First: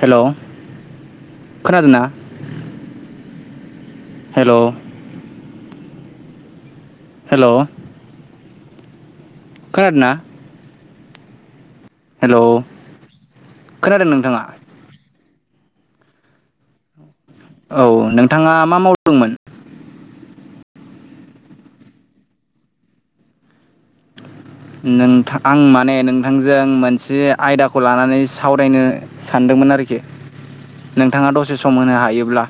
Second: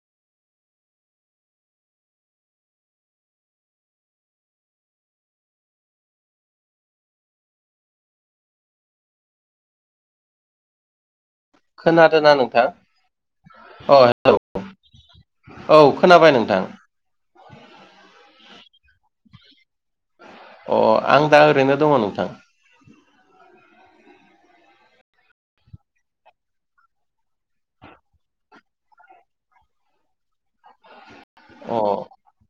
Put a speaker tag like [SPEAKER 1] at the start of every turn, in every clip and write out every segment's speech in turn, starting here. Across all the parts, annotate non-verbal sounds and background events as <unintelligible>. [SPEAKER 1] हेल' खोनाादोंना? Hello hello खोनादोंना?
[SPEAKER 2] खोनादों ना
[SPEAKER 1] हेलौ
[SPEAKER 2] नोंथां अ
[SPEAKER 1] खोनादों
[SPEAKER 2] हेलौ
[SPEAKER 1] नोंथाङा
[SPEAKER 2] । औ खोनाबाय नोंथां ।
[SPEAKER 1] औ नोंथाङा मा मावदोंमोन?
[SPEAKER 2] अ आं दा ओरैनो दङो नोंथां।
[SPEAKER 1] नोंथां आं माने नोंथांजों मोनसे आयदाखौ लानानै सावरायनो सानदोंमोन। मोन आरोखि नोंथाङा दसे
[SPEAKER 2] अ
[SPEAKER 1] सम होनो हायोब्ला।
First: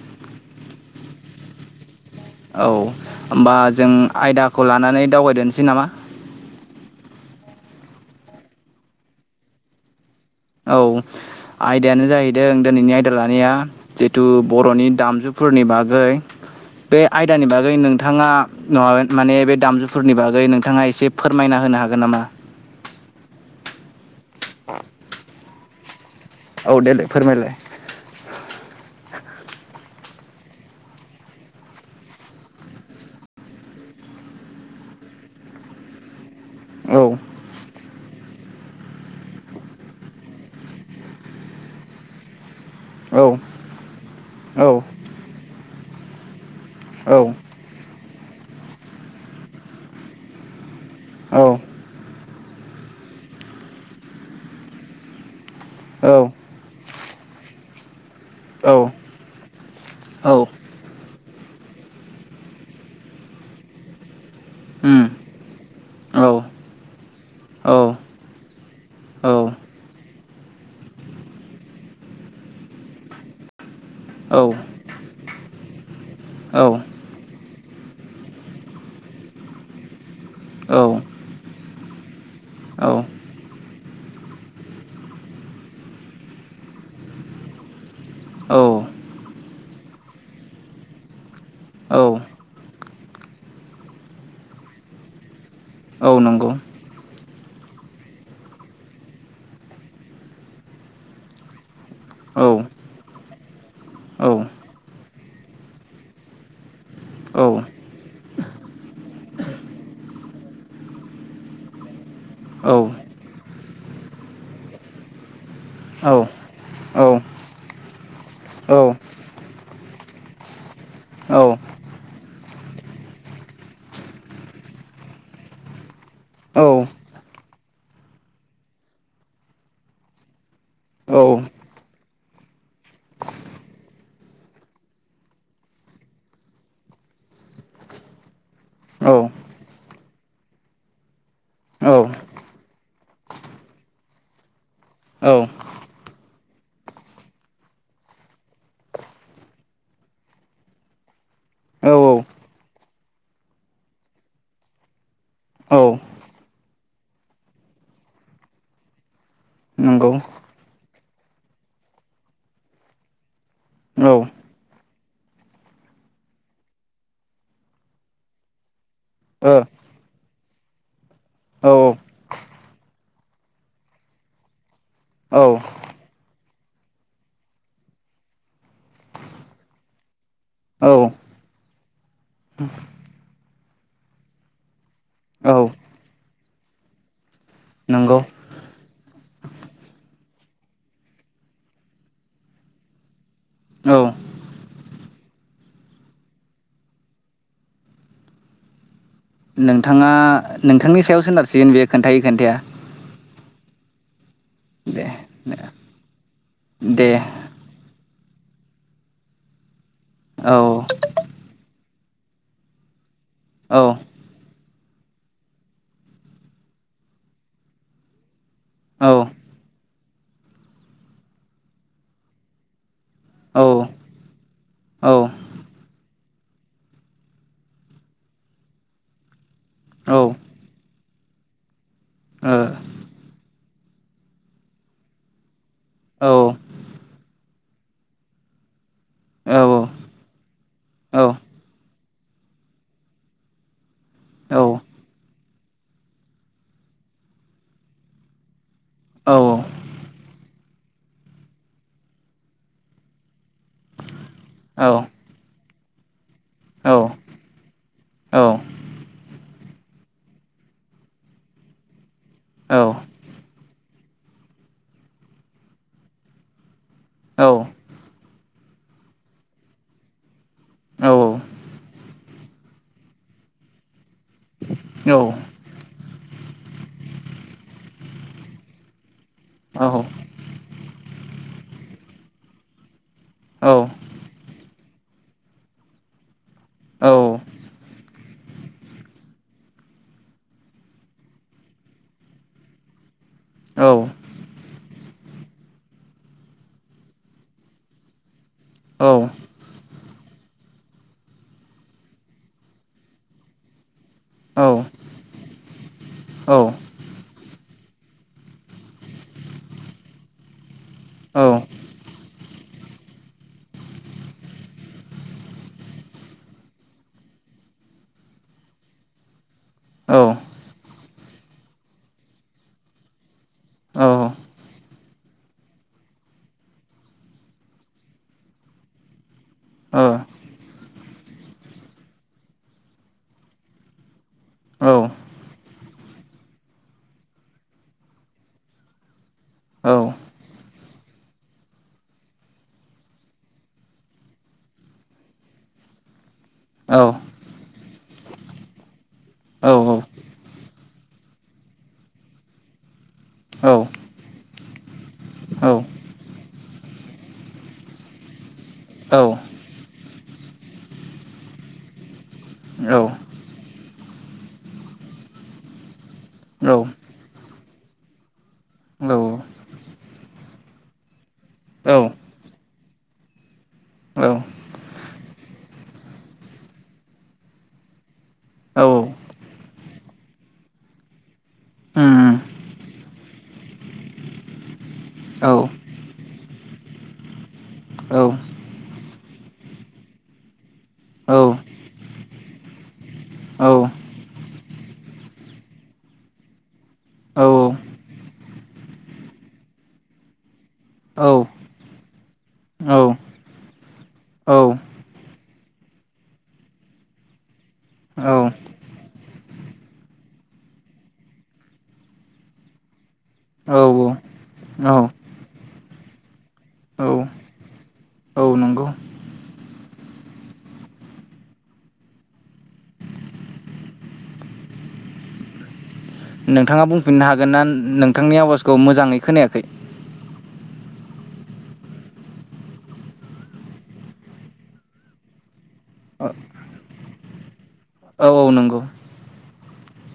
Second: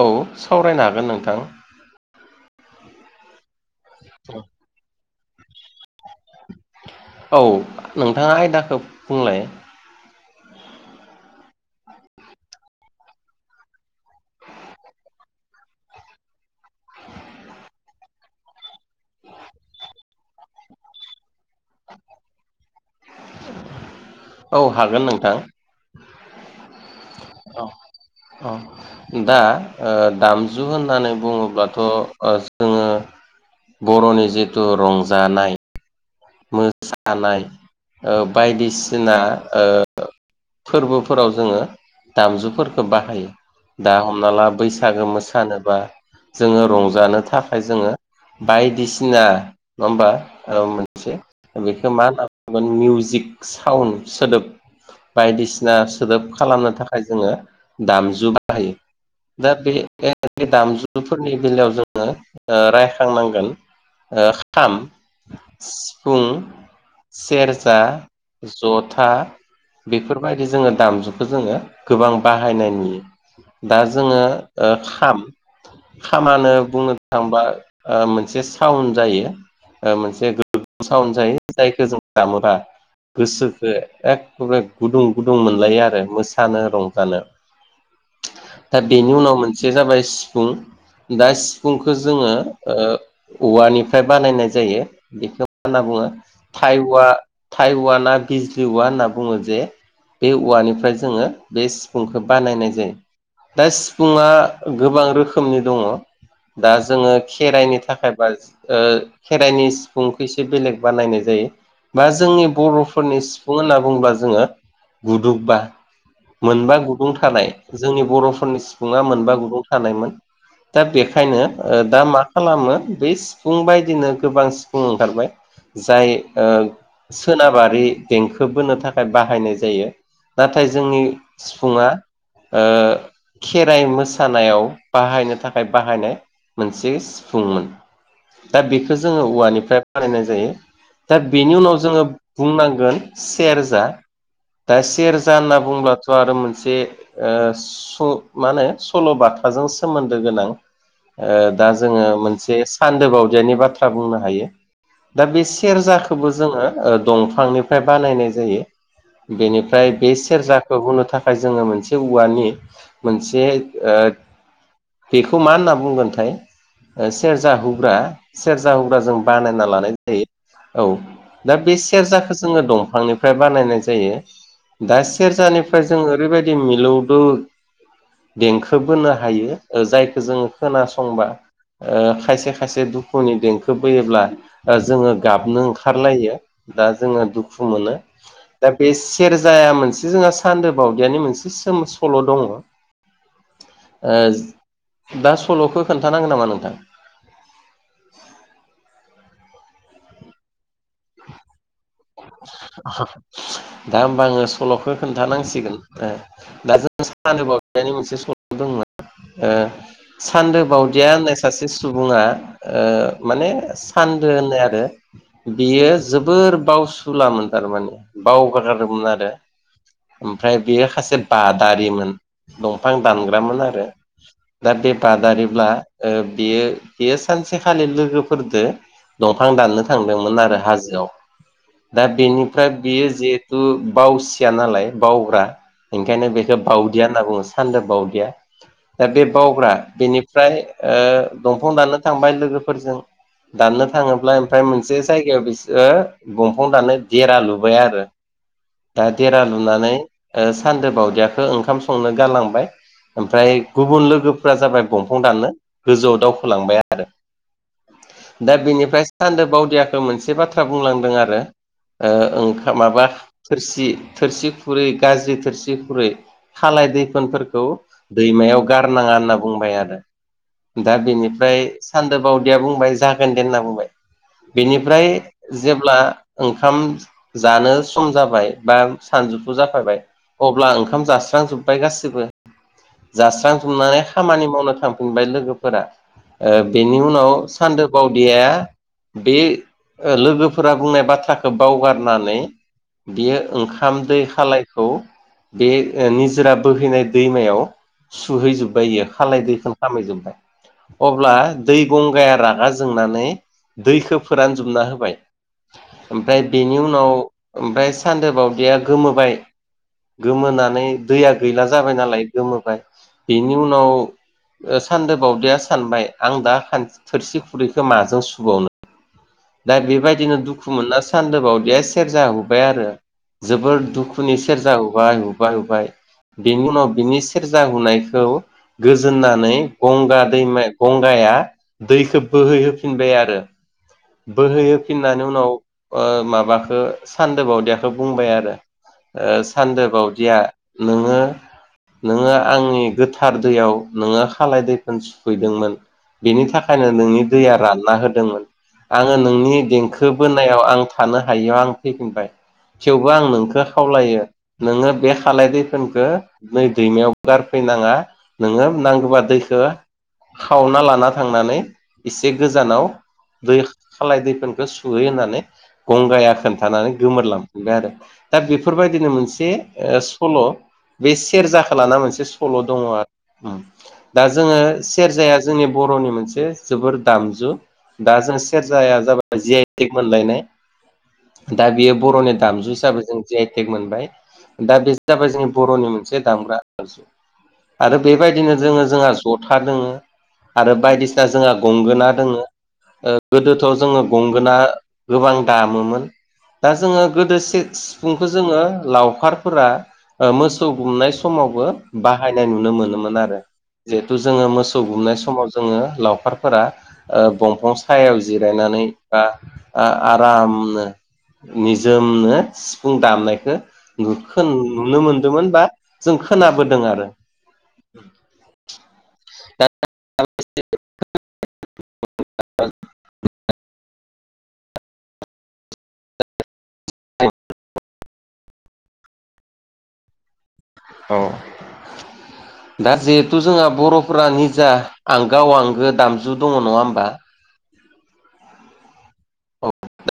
[SPEAKER 2] औ सावरायनो हागोन नोंथां।
[SPEAKER 1] औ होमबा जों आयदाखौ लानानै दावबायदोनोसै नामा?
[SPEAKER 2] औ नोंथांङा आयदाखो बुंलाय।
[SPEAKER 1] औ आयदायानो जाहैदों दिनैनि आयदा लानाया जिहेथु बर'नि दामजु फोरनि बागै बे आयदानि बागै नोंथाङा <unintelligible> माने बे दामजुफोरनि बागै नोंथाङा एसे फोरमायना होनो हागोन नामा?
[SPEAKER 2] औ हागोन नोंथां।
[SPEAKER 1] औ देलाय फोरमायलाय।
[SPEAKER 2] औ औ दा ओ दामजु होननानै बुंङोब्लाथ' ओ जोंङो बर'नि जिथु रंजानाय
[SPEAKER 1] औ
[SPEAKER 2] मोसानाय ओ बायदिसिना ओ फोरबोफोराव जोंङो दामजुफोर खौ
[SPEAKER 1] औ
[SPEAKER 2] बाहायो। दा हमना ला
[SPEAKER 1] औ
[SPEAKER 2] बैसागो मोसानोबा जोंङो रंजानो थाखाय जोंङो बायदिसिना नंङा होमबा ओ मो से
[SPEAKER 1] औ
[SPEAKER 2] बेखौ मा होनना बुंगोन मिउजिक साउन्ड सोदोब बायदिसिना सोदोब
[SPEAKER 1] औ
[SPEAKER 2] खालामनो थाखाय जोंङो दामजु बाहायो।
[SPEAKER 1] औ
[SPEAKER 2] दा बे
[SPEAKER 1] औ
[SPEAKER 2] दामजुफोरनि बेलायाव जोंङो ओ रायखांनांगोन ओ खाम
[SPEAKER 1] उम
[SPEAKER 2] सिफुं
[SPEAKER 1] औ औ
[SPEAKER 2] सेरजा जथा
[SPEAKER 1] औ
[SPEAKER 2] बेफोरबायदि जोंङो दामजुखौ जोंङो गोबां बाहायनाय नुयो। दा जोंङो
[SPEAKER 1] औ
[SPEAKER 2] ओ खाम खामानो
[SPEAKER 1] औ
[SPEAKER 2] बुंनो थांबा ओ मोनसे साउन्ड जायो ओ मोनसे साउन्ड जायो जायखौ जों दामोदा। गोसोखो एखबारे गुदुं गुदुं मोनलायो आरो मोसानो रंजानो।
[SPEAKER 1] <unintelligible>
[SPEAKER 2] दा बेनि उनाव मोनसे जाबाय सिफुं दा सिफुंखो जोंङो ओ औवानिफ्राय बानायनाय जायो। बेखौ मा होनना बुंङो
[SPEAKER 1] औ नंगौ
[SPEAKER 2] थाइऔवा थाइऔवाना बिजलि औवा होनना बुंङो जे बे औवानिफ्राय जोंङो बे सिफुंखौ
[SPEAKER 1] औ
[SPEAKER 2] बानायनाय
[SPEAKER 1] औ
[SPEAKER 2] जायो। दा सिफुुंङा
[SPEAKER 1] औ
[SPEAKER 2] गोबां रोखोमनि दंङ । दा जोंङो
[SPEAKER 1] औ
[SPEAKER 2] खेराइनि थाखाय बा ओ खेराइनि सिफुंखो एसे बेलेग बानायनाय जायो बा जोंनि
[SPEAKER 1] औ औ
[SPEAKER 2] बर'फोरनि सिफुं होनना बुंब्ला जोंङो गुदुंबा
[SPEAKER 1] औ
[SPEAKER 2] मोनबा गुदुं थानाय जोंनि बर'फोरनि सिफुंङा मोनबा गुदुं थानायमोन। दा बेखायनो ओ दा मा खालामो बै सिफुं बायदिनो गोबां सि फुं ओंखारबाय। जाय ओ सोनाबारि देंखो बोनो थाखाय बाहायनाय जायो। नाथाय जोंनि सिफुंङा ओ खेराइ मोसानायाव बाहायनो थाखाय बाहायनाय मोनसे सिफुंमोन दा बेखो जोंङो औवानि फ्राय बानायनाय जायो दा बेनि उनाव जोंङो बुंनांगोन सेरजा दा सेरजा होनना बुंब्लाथ' आरो मोनसे ओ स' मा होनो सल'बा थाजों सोमोन्दो गोनां। ओ दा
[SPEAKER 1] औ
[SPEAKER 2] जोंङो मोनसे सान्दो बावदियानि बाथ्रा बुंनो हायो। दा बे
[SPEAKER 1] औ
[SPEAKER 2] सेरजाखोबो जोंङो ओ दंफांनिफ्राय बानायनाय जायो। बेनिफ्राय
[SPEAKER 1] नंगौ
[SPEAKER 2] बे सेरजाखो हुनो थाखाय जोंङो मोनसे औवानि मोनसे ओ
[SPEAKER 1] औ
[SPEAKER 2] बेखौ मा होनना बुंगोनथाय ओ सेरजा हुग्रा सेरजा हुुग्रा जों बानायना लानाय जायो औ दा बे सेरजाखो जोंङो दंफांनिफ्राय बानायनाय जायो। दा सेरजानिफ्राय जों ओरैबायदि मिलौदो देंखो बोनो हायो जायखौ जोङो
[SPEAKER 1] औ औ
[SPEAKER 2] खोनासंबा ओ खायसे खायसे दुखुनि देंखो फैयोब्ला जोङो
[SPEAKER 1] औ
[SPEAKER 2] गाबनो ओंखारलायो दा जोङो दुखु मोनो
[SPEAKER 1] नंगौ
[SPEAKER 2] दा बे सेरजाया मोनसे जोंहा सान्दो बावदियानि मोनसे सोम सल दङ
[SPEAKER 1] <inaudible> औ
[SPEAKER 2] ओ दा सलखौ खोन्थानांगो नामा नोंथां?
[SPEAKER 1] <inaudible> नोंथाङा नोंथांनि सायाव सोनारसिगोन बेयो खोन्थायो खोन्थाया
[SPEAKER 2] दा होमबा आङो सलखौ
[SPEAKER 1] दे
[SPEAKER 2] खोन्थानांसिगोन दा जों
[SPEAKER 1] दे
[SPEAKER 2] सोन्दो बाव दियानि मोनसे सल दंमोन ओ
[SPEAKER 1] औ
[SPEAKER 2] सान्दो बावदिया होननाय सासे सुबुङा ओ माने
[SPEAKER 1] औ
[SPEAKER 2] सानदो होननाय आरो बियो जोबोर बावसुलामोन थारमाने बावगारथारोमोन
[SPEAKER 1] औ
[SPEAKER 2] आरो ओमफ्राय बेयो खासे बादारिमोन दंफां दानग्रामोन
[SPEAKER 1] औ
[SPEAKER 2] आरो दा बे
[SPEAKER 1] औ ओ औ
[SPEAKER 2] बादारिब्ला बेयो बेयो सानसेखालि लोगोफोरदो दंफां दाननो
[SPEAKER 1] औ
[SPEAKER 2] थांदोंमोन आरो हाजोआव दा
[SPEAKER 1] औ
[SPEAKER 2] बेनिफ्राय बियो जिहेथु बावसिया नालाय बावग्रा
[SPEAKER 1] औ
[SPEAKER 2] ओंखायनो बेखौ बावदिया होनना बुङो सान्दो बावदिया दा बे
[SPEAKER 1] औ
[SPEAKER 2] बावग्रा बेनिफ्राय ओ
[SPEAKER 1] औ
[SPEAKER 2] दंफां दानानो थांबाय लोगोफोरजों दाननो थाङोब्ला ओमफ्राय मोनसे जायगायाव बिसोरो बंफं दाननो देरा लुबाय आरो दा देरा लुनानै सान्दो बावदियाखो ओंखाम संनो गालांबाय ओमफ्राय गुबुन लोगोफोरा जाबाय दंफां दाननो गोजौआव दावखोलांबाय आरो
[SPEAKER 1] औ
[SPEAKER 2] दा बिनिफ्राय सान्दो बावदियाखो मोनसे बाथ्रा बुंलांदों आरो ओं
[SPEAKER 1] औ
[SPEAKER 2] ओंखा माबा थोरसि थोरसि खुरै गाज्रि थोरसि खुरै खाल लाय दैफोनफोरखौ दैमायाव गारनाङा होनना बुंबाय आरो दा
[SPEAKER 1] औ औ औ
[SPEAKER 2] बिनिफ्राय सान्दो बावदिया बुंबाय जागोन दे होनना बुंबाय
[SPEAKER 1] उम
[SPEAKER 2] बेनिफ्राय जेब्ला ओंखाम जानो सम जाबाय बा सानजौफु जाफायबाय
[SPEAKER 1] औ
[SPEAKER 2] अब्ला ओंखाम जास्रांजोब्बाय गासिबो जास्रांजुमनानै खामानि मावनो थांफिनबाय लोगोफोरा ओ बेनि उनाव सान्दो बावदिया बे लोगोफोरा बुंनाय बाथ्राखौ बावगारनानै बियो ओंखाम दै खालायखौ बे निजोरा बोहैनाय दैमायाव सुहैजोबबाय इयो खालाय दैखोन खामैजोबबाय अब्ला दै गंगाया रागा जोंनानै दैखौ फोरानजोबना होबाय ओमफ्राय बेनि उनाव ओमफ्राय सानदोबावदिया गोमोबाय गोमोनानै दैया गैला जाबाय नालाय गोमोबाय बेनि उनाव ओ सान्दो बावदिया सानबाय आं दा खान थोरसि खुरैखौ माजों सुबावनो दा बेबायदिनो दुखु मोनना सान्दोबावदिया सेरजा हुबाय आरो जोबोर दुखुनि सेरजा हुबाय हुबाय हुबाय बेनि उनाव बिनि सेरजा हुनायखौ गोजोननानै गंगा दैमा गंगाया दैखौ बोहैहोफिनबाय आरो
[SPEAKER 1] <inaudible>
[SPEAKER 2] बोहैहोफिननानै उनाव माबाखो सान्दो बावदियाखो बुंबाय आरो ओ सान्दो बावदिया नोङो नोङो आंनि गोथार दैयाव नोङा खालाय दैफोर सुफैदोंमोन बेनि थाखायनो नोंनि दैया रानना होदोंमोन। आङो नोंनि देंखो बोनायाव आं थानो हायियाव आं फैफिनबाय थेवबो आं नोंखौ खावलायो नोङो बे खालाय दैफोरखौ नै दैमायाव गारफै नाङा नोङो नांगौबा दैखौ खावना लाना थांनानै एसे गोजानाव दै खालाय दैफोनखौ सुहै होननानै गंगाया खोन्थानानै गोमोरलांफिनबाय आरो दा बेफोर बेबायदिनो मोनसे ओ सल' बे सेरजाखौ लाना मोनसे सल' दङ आरो दा जोङो सेरजाया जोंनि बर'नि मोनसे जोबोर दामजु दा जों सेरजाया जाबाय जि आइ टेक मोनलायनाय दा बियो बर'नि दामजु हिसाबै जों जिआइटेक मोनबाय दा बे जाबाय जोंनि बर'नि मोनसे दामग्रा आजु आरो बेबायदिनो जोङो जोंहा ज'था दोङो आरो बायदिसिना
[SPEAKER 1] औ
[SPEAKER 2] जोंहा गंगोना दोङो ओ गोदोथ'
[SPEAKER 1] औ
[SPEAKER 2] जोङो गंगोना गोबां दामोमोन दा जोङो गोदो
[SPEAKER 1] औ
[SPEAKER 2] से सिफुंखौ जोङो लावखारफोरा ओ मोसौ गुमनाय
[SPEAKER 1] औ
[SPEAKER 2] समाव बो बाहायनाय नुनो
[SPEAKER 1] औ
[SPEAKER 2] मोनोमोन आरो। जिहेथु जोङो
[SPEAKER 1] औ
[SPEAKER 2] मोसौ गुमनाय समाव जोङो लावखारफोरा ओ बंफां सायाव जिरायनानै बा ओ आरामनो निजोमनो सिफुं दामनायखौ
[SPEAKER 1] औ
[SPEAKER 2] नु खोन नुनो
[SPEAKER 1] औ
[SPEAKER 2] मोनदोंमोन बा जों खोनाबोदों आरो।
[SPEAKER 1] औ नंगौ।
[SPEAKER 2] <unintelligible>
[SPEAKER 1] नोंथाङा बुंफिननो हागोन ना नोंथांनि आवाजखौ मोजाङै खोनायाखै।
[SPEAKER 2] औ।
[SPEAKER 1] <inaudible>
[SPEAKER 2] दा जिहेथु जोंहा बर'फोरा निजा आं गाव आंगो
[SPEAKER 1] औ
[SPEAKER 2] दामजु दङ नङा होमबा
[SPEAKER 1] औ नंगौ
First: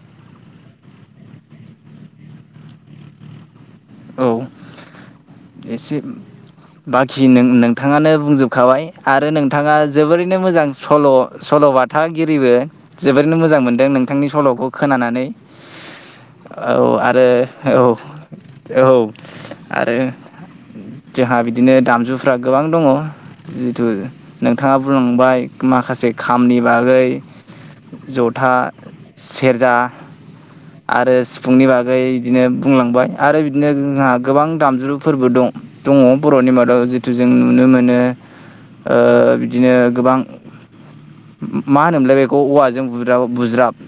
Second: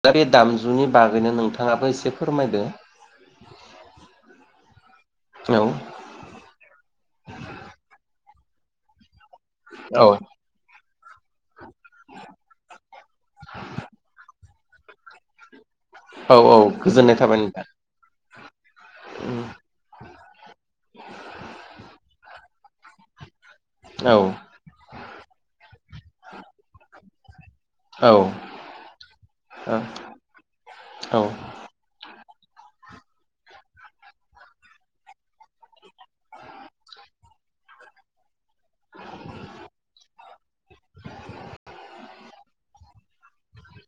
[SPEAKER 2] दा बे दामजुनि बागैनो नोंथाङाबो एसे फोरमायदो।
[SPEAKER 1] औ
[SPEAKER 2] औ
[SPEAKER 1] एसे बाखि नों नोंथाङानो बुंजोबखाबाय आरो नोंथाङा
[SPEAKER 2] औ
[SPEAKER 1] जोबोरैनो मोजां सल' सल' बाथागिरिबो जोबोरैनो मोजां मोनदों नों थांनि सल'खौ खोनानानै औ
[SPEAKER 2] गोजोननाय
[SPEAKER 1] आरो
[SPEAKER 2] थाबाय नोंथां
[SPEAKER 1] औ औ आरो जोंहा बिदिनो दामजुफ्रा गोबां दङ जिहेथु
[SPEAKER 2] औ
[SPEAKER 1] नोंथाङा बुंलांबाय माखासे खामनि बागै
[SPEAKER 2] औ
[SPEAKER 1] जथा सेरजा आरो
[SPEAKER 2] औ
[SPEAKER 1] सिफुंनि बागै बिदिनो बुंलांबाय आरो बिदिनो जोंहा गोबां दामज्रु फोरबो दं दङ बर'नि मादाव जिहेथु जों नुनो मोनो ओ बिदिनो गोबां मा होनोमोनलाय बेखौ औवाजों बुजाव बुज्राब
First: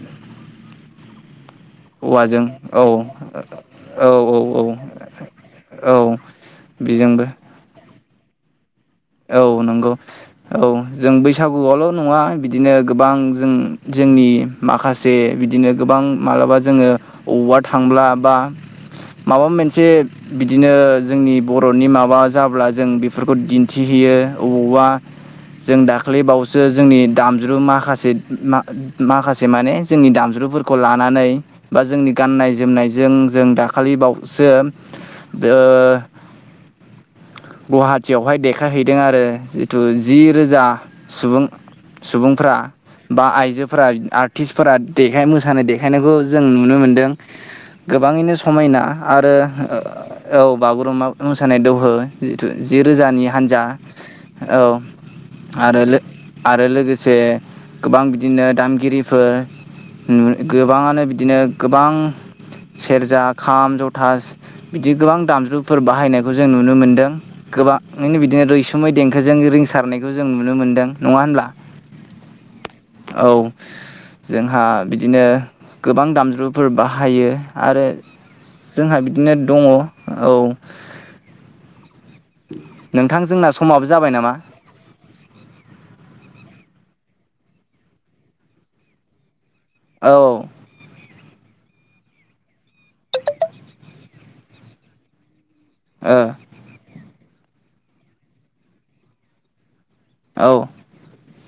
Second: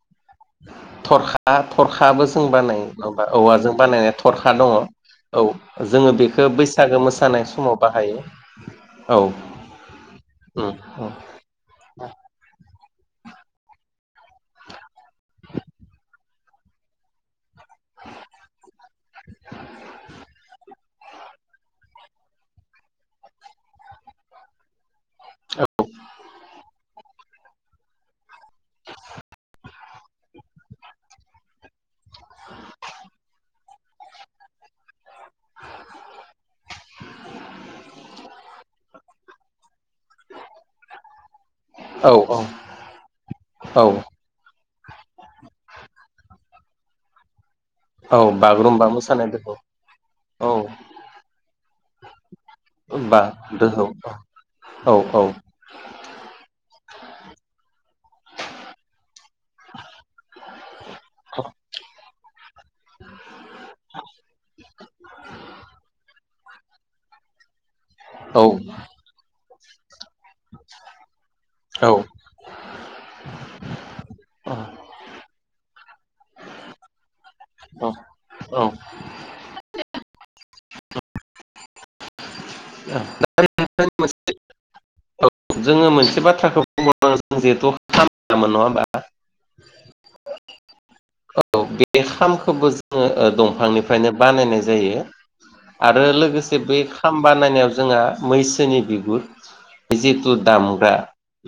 [SPEAKER 2] थरखा थरखाबो
[SPEAKER 1] औवाजों
[SPEAKER 2] जों
[SPEAKER 1] औ
[SPEAKER 2] बानायो नङा औवाजों
[SPEAKER 1] औ
[SPEAKER 2] बानायनाय
[SPEAKER 1] औ
[SPEAKER 2] थरखा
[SPEAKER 1] औ
[SPEAKER 2] दङ औ
[SPEAKER 1] औ
[SPEAKER 2] जोङो बेखौ बैसागो
[SPEAKER 1] बेजोंबो
[SPEAKER 2] मोसानाय समाव बाहायो।
[SPEAKER 1] औ नंगौ औ जों बैसागुआवल' नङा बिदिनो गोबां जों जोंनि माखासे बिदिनो गोबां मालाबा जोङो ववार्ड थांब्ला बा माबा मोनसे बिदिनो जोंनि बर'नि माबा जाब्ला जों बेफोरखौ दिन्थिहैयो अबावबा जों दाख्लैबावैसो जोंनि दामज्रु माखासे मा-माखासे माने जोंनि दामज्रुफोरखौ लानानै बा जोंनि गाननाय-जोमनायजों जों दा खालि बावसो ओ गुवाहाटियावहाय देखायहैदों आरो जिहेथु जि रोजा सुबुं
[SPEAKER 2] औ
[SPEAKER 1] सुबुंफ्रा बा
[SPEAKER 2] औ
[SPEAKER 1] आइजोफोरा आर्टिस्ट फोरा देखाय मोसानाय देखायनायखौ जों नुनो मोनदों।
[SPEAKER 2] औ
[SPEAKER 1] गोबाङैनो समायना
[SPEAKER 2] बागुरुम्बा मोसानाय
[SPEAKER 1] आरो
[SPEAKER 2] दोहौ
[SPEAKER 1] औ बागुरुम्बा मोसानाय दोहौ जिथु जि
[SPEAKER 2] बा
[SPEAKER 1] रोजानि हान्जा
[SPEAKER 2] दोहौ
[SPEAKER 1] औ आरो आरो लोगोसे गोबां बिदिनो दामगिरिफोर गोबाङानो बिदिनो गोबां सेरजा खाम जथा बिदि गोबां दामजुफोर बाहायनाय जों नुनो मोनदों गोबाङैनो बिदिनो
[SPEAKER 2] औ
[SPEAKER 1] रैसुमै देंखोजों रिं सारनायखौ बेखौ जों नुनो मोनदों नङा होनब्ला
[SPEAKER 2] औ
[SPEAKER 1] औ जोंहा बिदिनो गोबां दामजुफोर बाहायो आरो
[SPEAKER 2] औ औ
[SPEAKER 1] जोंहा बिदिनो दङ औ
[SPEAKER 2] दा
[SPEAKER 1] नोंथां जोंना समाबो जाबाय नामा?
[SPEAKER 2] जोङो मोनसे बाथ्राखौ बुंबावनांगोन जों जिहेथु खाम दामो नङा होमबा
[SPEAKER 1] औ
[SPEAKER 2] औ बे खामखौबो जोङो दंफांनिफ्रायनो बानायनाय जायो आरो
[SPEAKER 1] औ
[SPEAKER 2] लोगोसे बै खाम बानायनायाव जोंहा मैसोनि बिगुर जिथु
[SPEAKER 1] ओ
[SPEAKER 2] दामग्रा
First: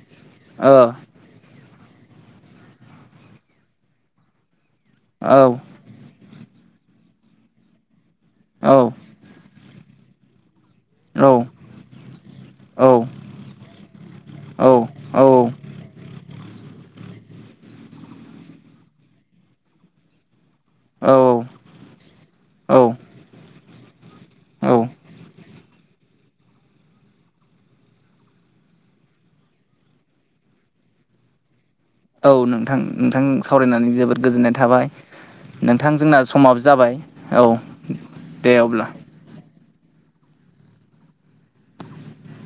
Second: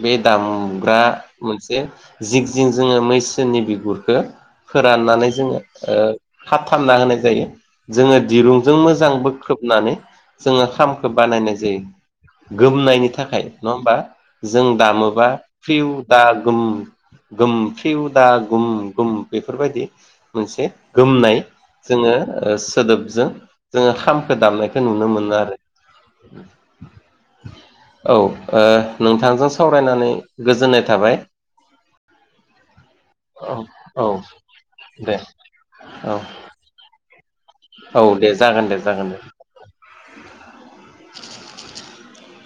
[SPEAKER 2] बे
[SPEAKER 1] औ
[SPEAKER 2] दामग्रा मोनसे जिं जिं जोङो मैसोनि बिगुरखौ फोराननानै
[SPEAKER 1] औ
[SPEAKER 2] जोङो खाथाबना होनाय जायो जोङो
[SPEAKER 1] औ
[SPEAKER 2] दिरुंजों मोजां बोख्रेबनानै जोङो खामखौ बानायनाय जायो गोमनायनि थाखाय नङा होमबा जों दामोबा फ्रिउ दा फ्रिउ दागुम बेफोरबायदि मोनसे गोमनाय जोङो
[SPEAKER 1] औ
[SPEAKER 2] सोदोबजों जोङो खामखौ
[SPEAKER 1] औ
[SPEAKER 2] दामनायखौ नुनो मोनो आरो
[SPEAKER 1] <inaudible>
[SPEAKER 2] औ ओ नोंथांजों सावरायनानै गोजोननाय थाबाय
[SPEAKER 1] औ नोंथां नोंथां
[SPEAKER 2] औ
[SPEAKER 1] सावरायनानै
[SPEAKER 2] औ
[SPEAKER 1] जोबोद गोजोननाय थाबाय
[SPEAKER 2] दे
[SPEAKER 1] नोंथां
[SPEAKER 2] औ
[SPEAKER 1] जोंना समाबो जाबाय औ
[SPEAKER 2] औ
[SPEAKER 1] दे
[SPEAKER 2] जागोन
[SPEAKER 1] अब्ला
[SPEAKER 2] जागोन दे <inaudible>